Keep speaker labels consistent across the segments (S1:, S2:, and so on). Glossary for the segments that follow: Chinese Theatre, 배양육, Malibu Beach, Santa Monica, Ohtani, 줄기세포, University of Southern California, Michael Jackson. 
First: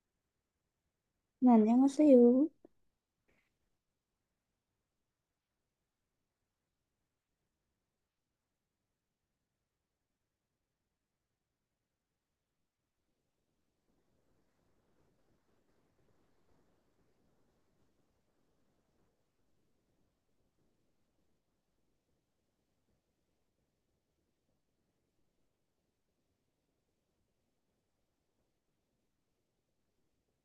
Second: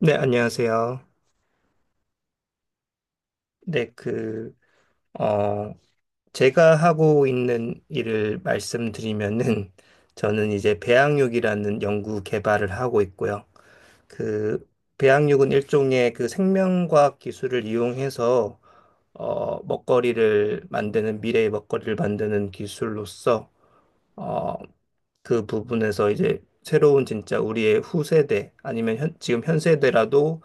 S1: 네, 안녕하세요.
S2: 네, 안녕하세요.
S1: 네, 어, 제가 하고 있는 일을 말씀드리면은, 저는 이제 배양육이라는 연구 개발을 하고 있고요. 그, 배양육은 일종의 그 생명과학 기술을 이용해서, 먹거리를 만드는, 미래의 먹거리를 만드는 기술로서, 어, 그 부분에서 이제 새로운 진짜 우리의 후세대, 아니면 지금 현 세대라도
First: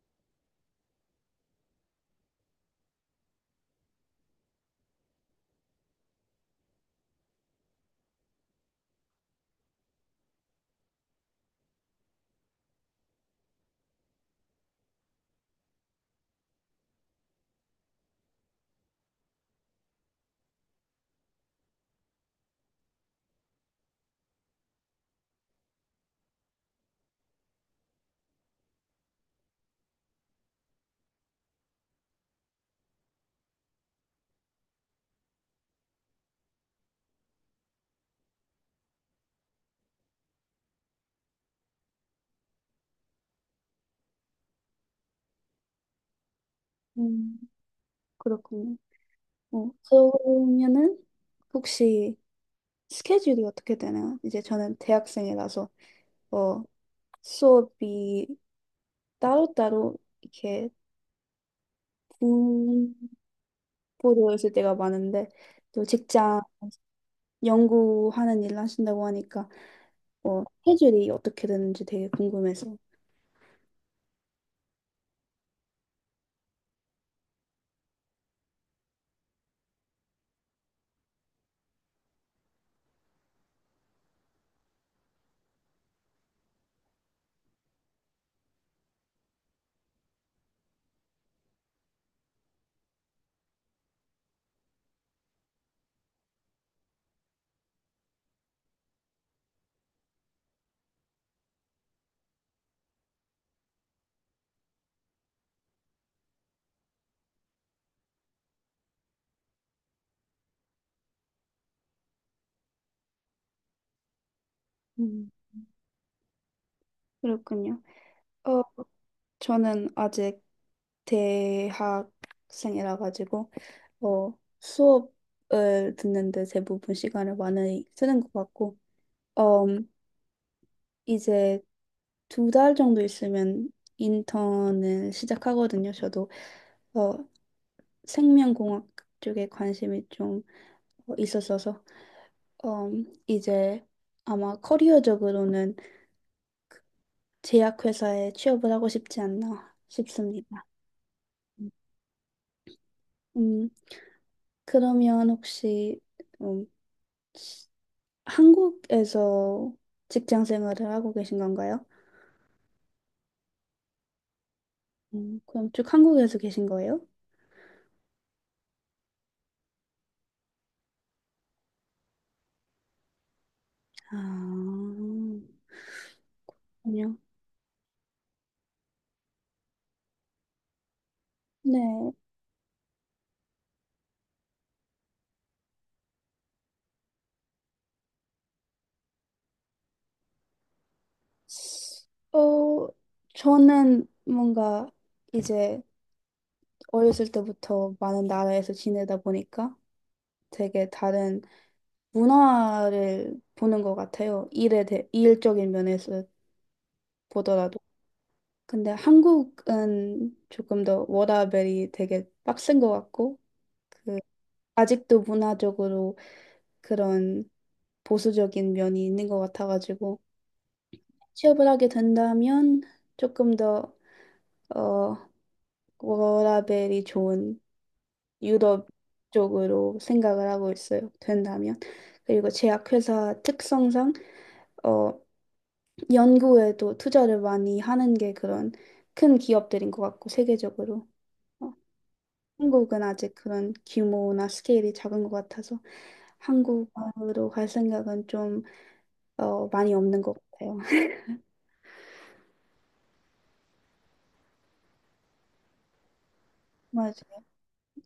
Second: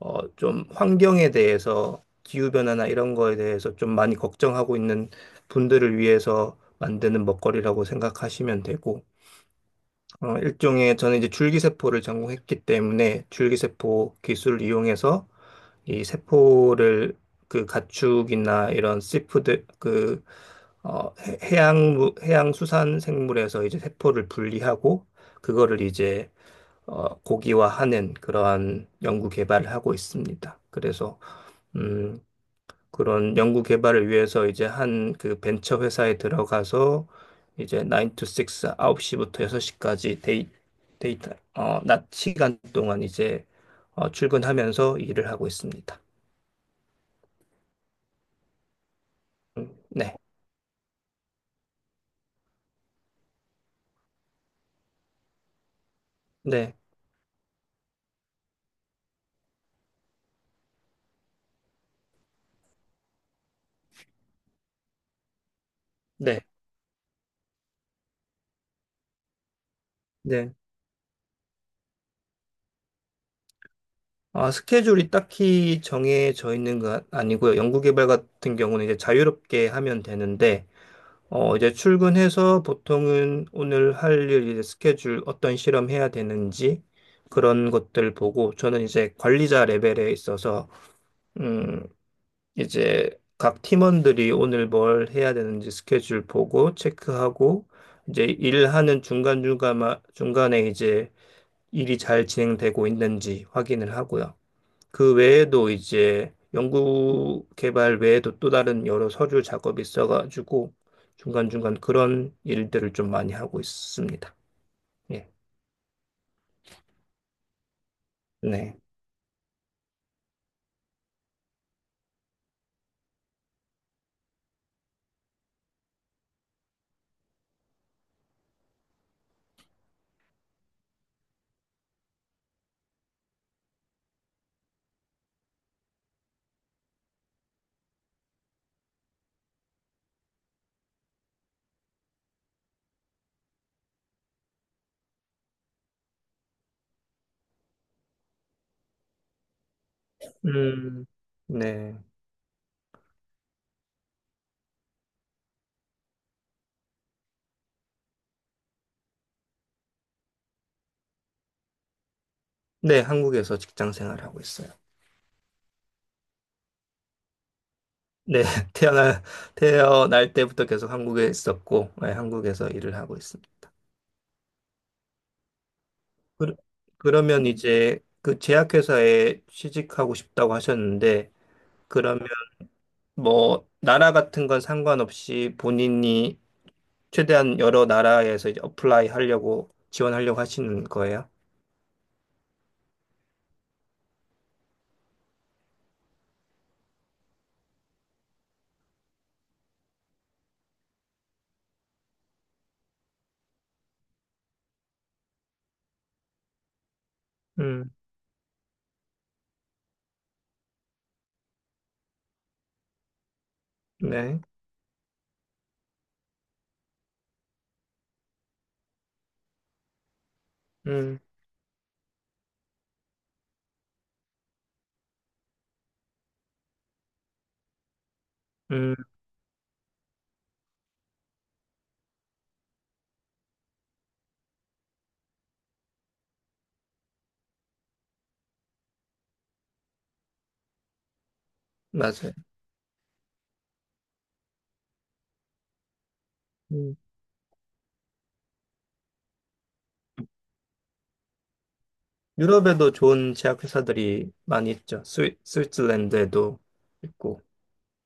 S1: 좀 환경에 대해서 기후변화나 이런 거에 대해서 좀 많이 걱정하고 있는 분들을 위해서 만드는 먹거리라고 생각하시면 되고, 일종의 저는 이제 줄기세포를 전공했기 때문에 줄기세포 기술을 이용해서 이 세포를 그 가축이나 이런 씨푸드 해양, 해양 수산 생물에서 이제 세포를 분리하고 그거를 이제 고기화하는 그러한 연구 개발을 하고 있습니다. 그래서 음, 그런 연구 개발을 위해서 이제 한 그 벤처 회사에 들어가서 이제 9 to 6, 9시부터 6시까지 데이터, 낮 시간 동안 이제 출근하면서 일을 하고 있습니다.
S2: 음, 그렇군요. 어,
S1: 네,
S2: 그러면은 혹시 스케줄이 어떻게 되나요? 이제 저는 대학생이라서 어,
S1: 네,
S2: 수업이 따로따로 이렇게 분포되어 있을 때가 많은데 또
S1: 네,
S2: 직장 연구하는 일을 하신다고 하니까
S1: 네.
S2: 스케줄이 어떻게 되는지 되게 궁금해서.
S1: 아, 스케줄이 딱히 정해져 있는 건 아니고요. 연구 개발 같은 경우는 이제 자유롭게 하면 되는데, 이제 출근해서 보통은 오늘 할 일, 이제 스케줄, 어떤 실험 해야 되는지 그런 것들 보고 저는 이제 관리자 레벨에 있어서, 음, 이제 각 팀원들이 오늘 뭘 해야 되는지 스케줄 보고 체크하고 이제 일하는 중간중간, 중간에 이제 일이 잘 진행되고 있는지 확인을 하고요. 그 외에도 이제 연구 개발 외에도 또 다른 여러 서류 작업이 있어가지고 중간중간 그런 일들을 좀 많이 하고 있습니다. 예.
S2: 음, 그렇군요. 어,
S1: 네.
S2: 저는 아직 대학생이라 가지고 어, 수업을 듣는데 대부분 시간을 많이 쓰는 것 같고 음, 이제 두 달 정도 있으면 인턴을 시작하거든요. 저도 어, 생명공학 쪽에 관심이 좀 있었어서 이제 아마 커리어적으로는 제약회사에 취업을 하고 싶지 않나 싶습니다.
S1: 음, 네.
S2: 음, 그러면 혹시 음, 한국에서 직장 생활을 하고 계신 건가요?
S1: 네, 한국에서 직장 생활하고 있어요.
S2: 그럼 쭉 한국에서 계신 거예요?
S1: 네, 태어날, 태어날 때부터 계속 한국에 있었고, 네, 한국에서 일을 하고 있습니다.
S2: 아,
S1: 그,
S2: 아니요
S1: 그러면 이제 그 제약회사에 취직하고 싶다고 하셨는데,
S2: 네.
S1: 그러면 뭐, 나라 같은 건 상관없이 본인이 최대한 여러 나라에서 이제 어플라이 하려고 지원하려고 하시는 거예요?
S2: 어, 저는 뭔가 이제 어렸을 때부터 많은 나라에서 지내다 보니까 되게 다른 문화를 보는 것 같아요. 일에 대, 일적인 면에서 보더라도.
S1: 음,
S2: 근데 한국은 조금 더 워라밸이 되게 빡센 것 같고, 그
S1: 네.
S2: 아직도 문화적으로 그런 보수적인 면이 있는 것 같아가지고
S1: 음,
S2: 취업을 하게 된다면 조금 더 어, 워라밸이 좋은 유럽
S1: 음,
S2: 쪽으로 생각을 하고 있어요. 된다면. 그리고 제약회사 특성상 어, 연구에도 투자를 많이 하는 게 그런 큰 기업들인 것 같고 세계적으로. 어,
S1: 맞아요.
S2: 한국은 아직 그런 규모나 스케일이 작은 것 같아서
S1: 음.
S2: 한국으로 갈 생각은 좀 많이 없는 것 같아요.
S1: 유럽에도 좋은 제약 회사들이 많이 있죠. 스위스랜드에도
S2: 맞아요.
S1: 있고.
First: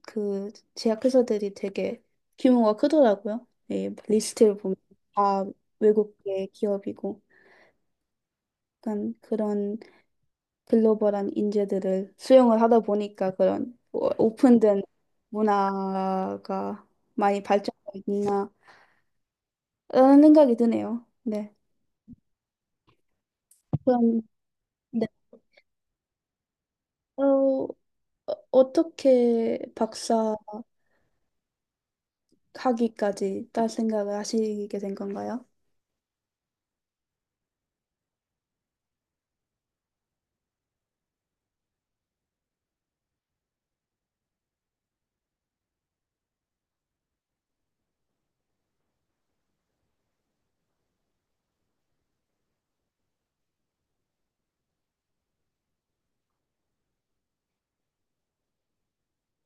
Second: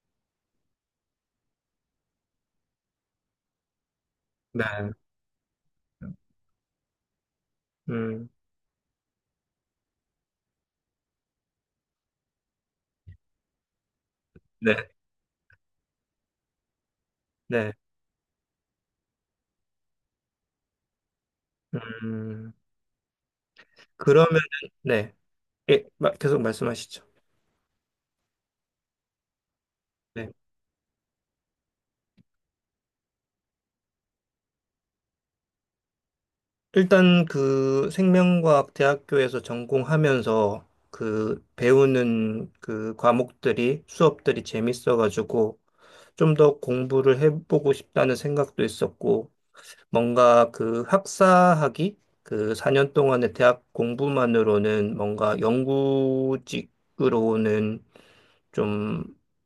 S2: 그 제약회사들이 되게 규모가 크더라고요. 이 리스트를 보면
S1: 네.
S2: 다 외국계 기업이고
S1: 음,
S2: 약간 그런 글로벌한 인재들을 수용을 하다 보니까
S1: 네.
S2: 오픈된 문화가 많이
S1: 네.
S2: 발전되어 있나라는 생각이 드네요. 네.
S1: 음,
S2: 그럼
S1: 그러면
S2: 네.
S1: 네. 예, 계속 말씀하시죠.
S2: 어, 어, 어떻게
S1: 네.
S2: 박사 학위까지 딸 생각을 하시게 된 건가요?
S1: 일단 그 생명과학 대학교에서 전공하면서 그 배우는 그 과목들이 수업들이 재밌어가지고 좀 더 공부를 해보고 싶다는 생각도 있었고, 뭔가 그 학사학위, 그 4년 동안의 대학 공부만으로는 뭔가 연구직으로는 좀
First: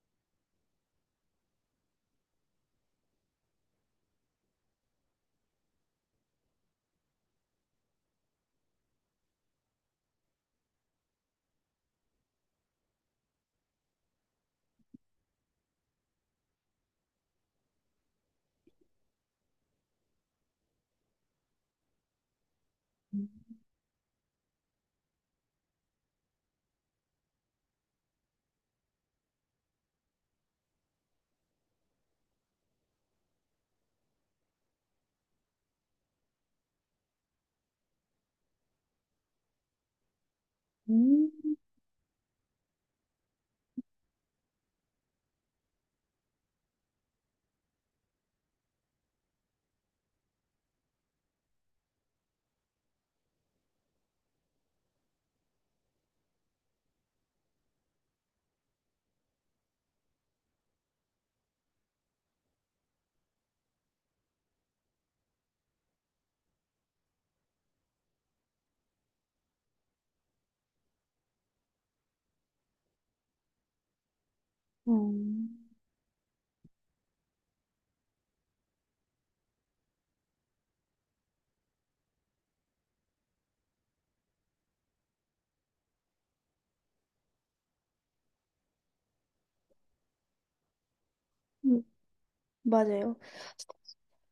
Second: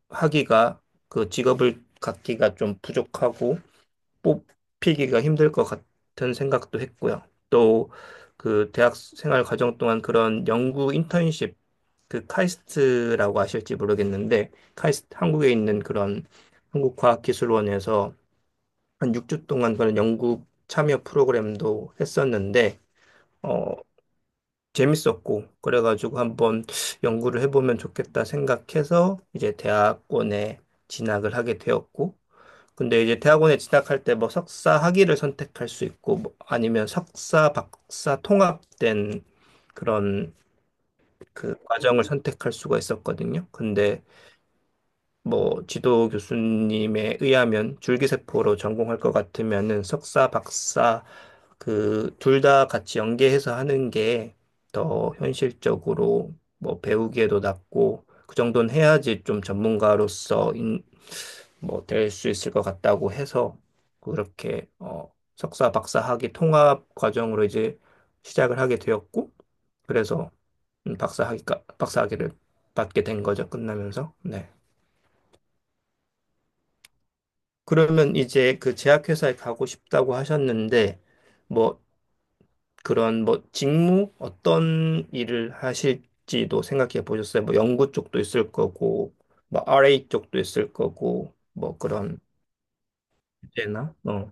S1: 하기가, 그 직업을 갖기가 좀 부족하고, 뽑히기가 힘들 것 같은 생각도 했고요. 또 그 대학 생활 과정 동안 그런 연구 인턴십 그 카이스트라고 아실지 모르겠는데 카이스트 한국에 있는 그런 한국과학기술원에서 한 6주 동안 그런 연구 참여 프로그램도 했었는데 어 재밌었고 그래가지고 한번 연구를 해보면 좋겠다 생각해서 이제 대학원에 진학을 하게 되었고 근데 이제 대학원에 진학할 때 뭐 석사 학위를 선택할 수 있고 뭐 아니면 석사 박사 통합된 그런
S2: 음.
S1: 그 과정을 선택할 수가 있었거든요. 근데 뭐 지도 교수님에 의하면 줄기세포로 전공할 것 같으면은 석사 박사 그 둘 다 같이 연계해서 하는 게 더 현실적으로 뭐 배우기에도 낫고 그 정도는 해야지 좀 전문가로서 뭐 될 수 있을 것 같다고 해서 그렇게 석사 박사 학위 통합 과정으로 이제 시작을 하게 되었고 그래서 박사 학위를 받게 된 거죠. 끝나면서. 네.
S2: 음.
S1: 그러면 이제 그 제약회사에 가고 싶다고 하셨는데 뭐 그런 뭐 직무 어떤 일을 하실지도 생각해 보셨어요? 뭐 연구 쪽도 있을 거고 뭐 RA 쪽도 있을 거고 뭐
S2: 음,
S1: 그런
S2: 맞아요.
S1: 제나 어.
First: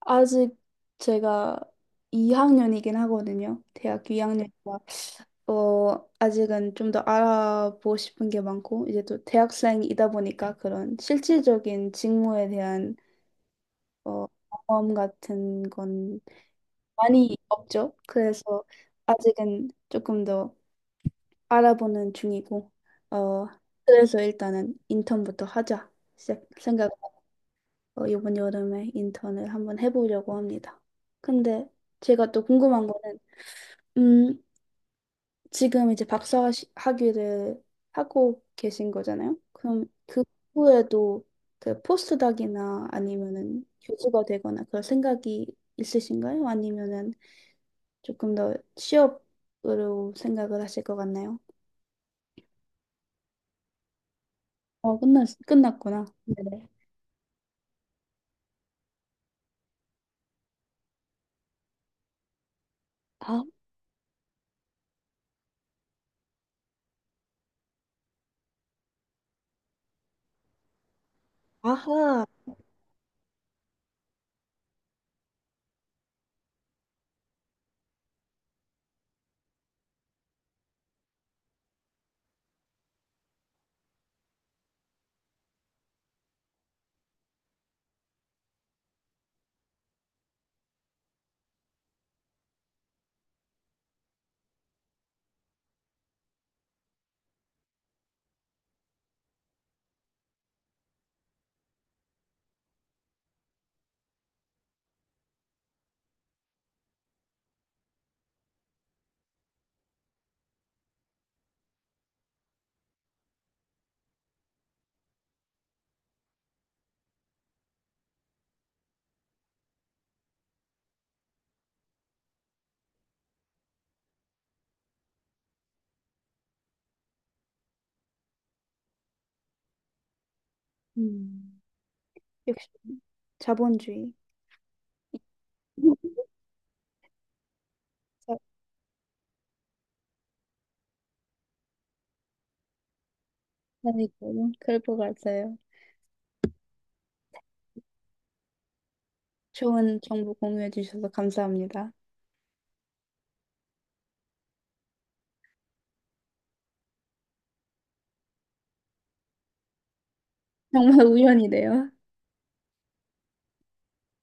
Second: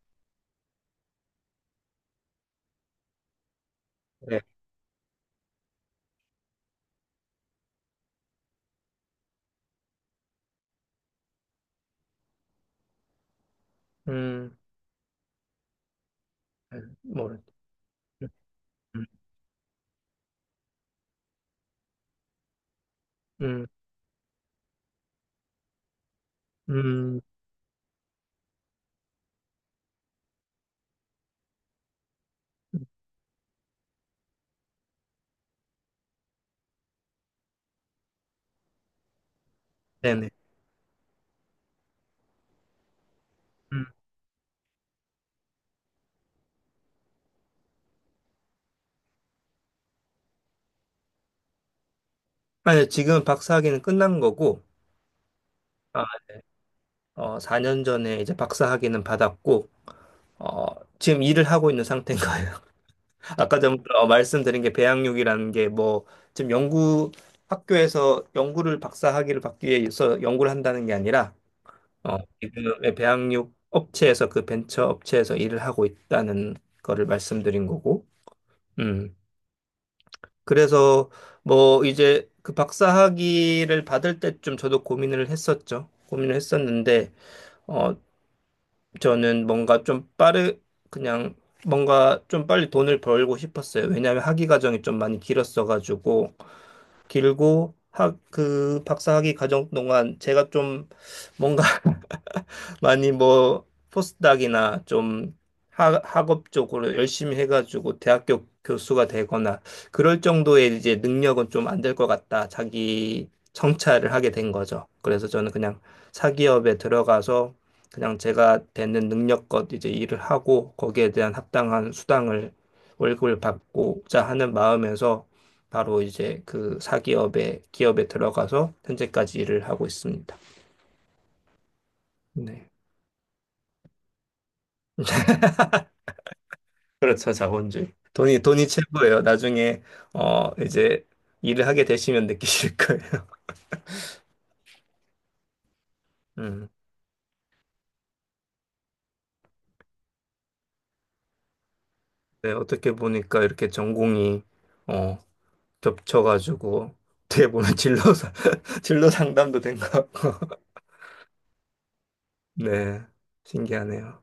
S2: 아직 제가 2학년이긴 하거든요. 대학
S1: 네.
S2: 2학년이라 어 아직은 좀 더 알아보고 싶은 게 많고 이제 또 대학생이다 보니까 그런 실질적인 직무에 대한 어
S1: 음.
S2: 경험 같은 건 많이
S1: 모르.
S2: 없죠. 그래서
S1: 음,
S2: 아직은 조금 더 알아보는 중이고 어
S1: 음,
S2: 그래서 일단은 인턴부터 하자 시작 생각.
S1: 음,
S2: 이번 여름에 인턴을 한번 해보려고 합니다. 근데 제가 또 궁금한 거는, 음, 지금 이제 박사 학위를 하고 계신 거잖아요? 그럼 그
S1: 네네.
S2: 후에도 그 포스닥이나 아니면은
S1: 음.
S2: 교수가 되거나 그럴 생각이 있으신가요? 아니면은 조금 더 취업으로 생각을 하실 것 같나요?
S1: 아니, 지금 박사학위는 끝난 거고,
S2: 끝났구나.
S1: 아,
S2: 네네.
S1: 어, 4년 전에 이제 박사학위는 받았고, 어, 지금 일을 하고 있는 상태인 거예요.
S2: 아,
S1: 아까 전부터 말씀드린 게 배양육이라는 게 뭐, 지금 연구, 학교에서 연구를 박사학위를 받기 위해서 연구를 한다는 게 아니라,
S2: 아하.
S1: 지금 배양육 업체에서 그 벤처 업체에서 일을 하고 있다는 거를 말씀드린 거고, 음. 그래서 뭐 이제 그 박사 학위를 받을 때쯤 저도 고민을 했었죠. 고민을 했었는데 어 저는 뭔가 좀 빠르 그냥 뭔가 좀 빨리 돈을 벌고 싶었어요. 왜냐하면 학위 과정이 좀 많이 길었어가지고 그 박사학위 과정 동안 제가 좀 뭔가 많이 뭐 포스닥이나 좀 학 학업 쪽으로 열심히 해가지고 대학교 교수가 되거나 그럴 정도의 이제 능력은 좀 안 될 것 같다. 자기 성찰을 하게 된 거죠. 그래서 저는 그냥 사기업에 들어가서 그냥 제가 되는 능력껏 이제 일을 하고 거기에 대한 합당한 수당을 월급을 받고자 하는 마음에서 바로 이제 그 기업에 들어가서 현재까지 일을 하고 있습니다.
S2: 음, 역시
S1: 네.
S2: 자본주의.
S1: 그렇죠, 자본주의. 돈이 최고예요. 나중에, 이제 일을 하게 되시면 느끼실 거예요.
S2: 아이고, 그럴 것 같아요.
S1: 음.
S2: 좋은 정보 공유해 주셔서 감사합니다.
S1: 네, 어떻게 보니까 이렇게 전공이, 어, 겹쳐가지고, 어떻게 보면 진로 상담도 된 것 같고.
S2: 정말 우연이네요.
S1: 네, 신기하네요.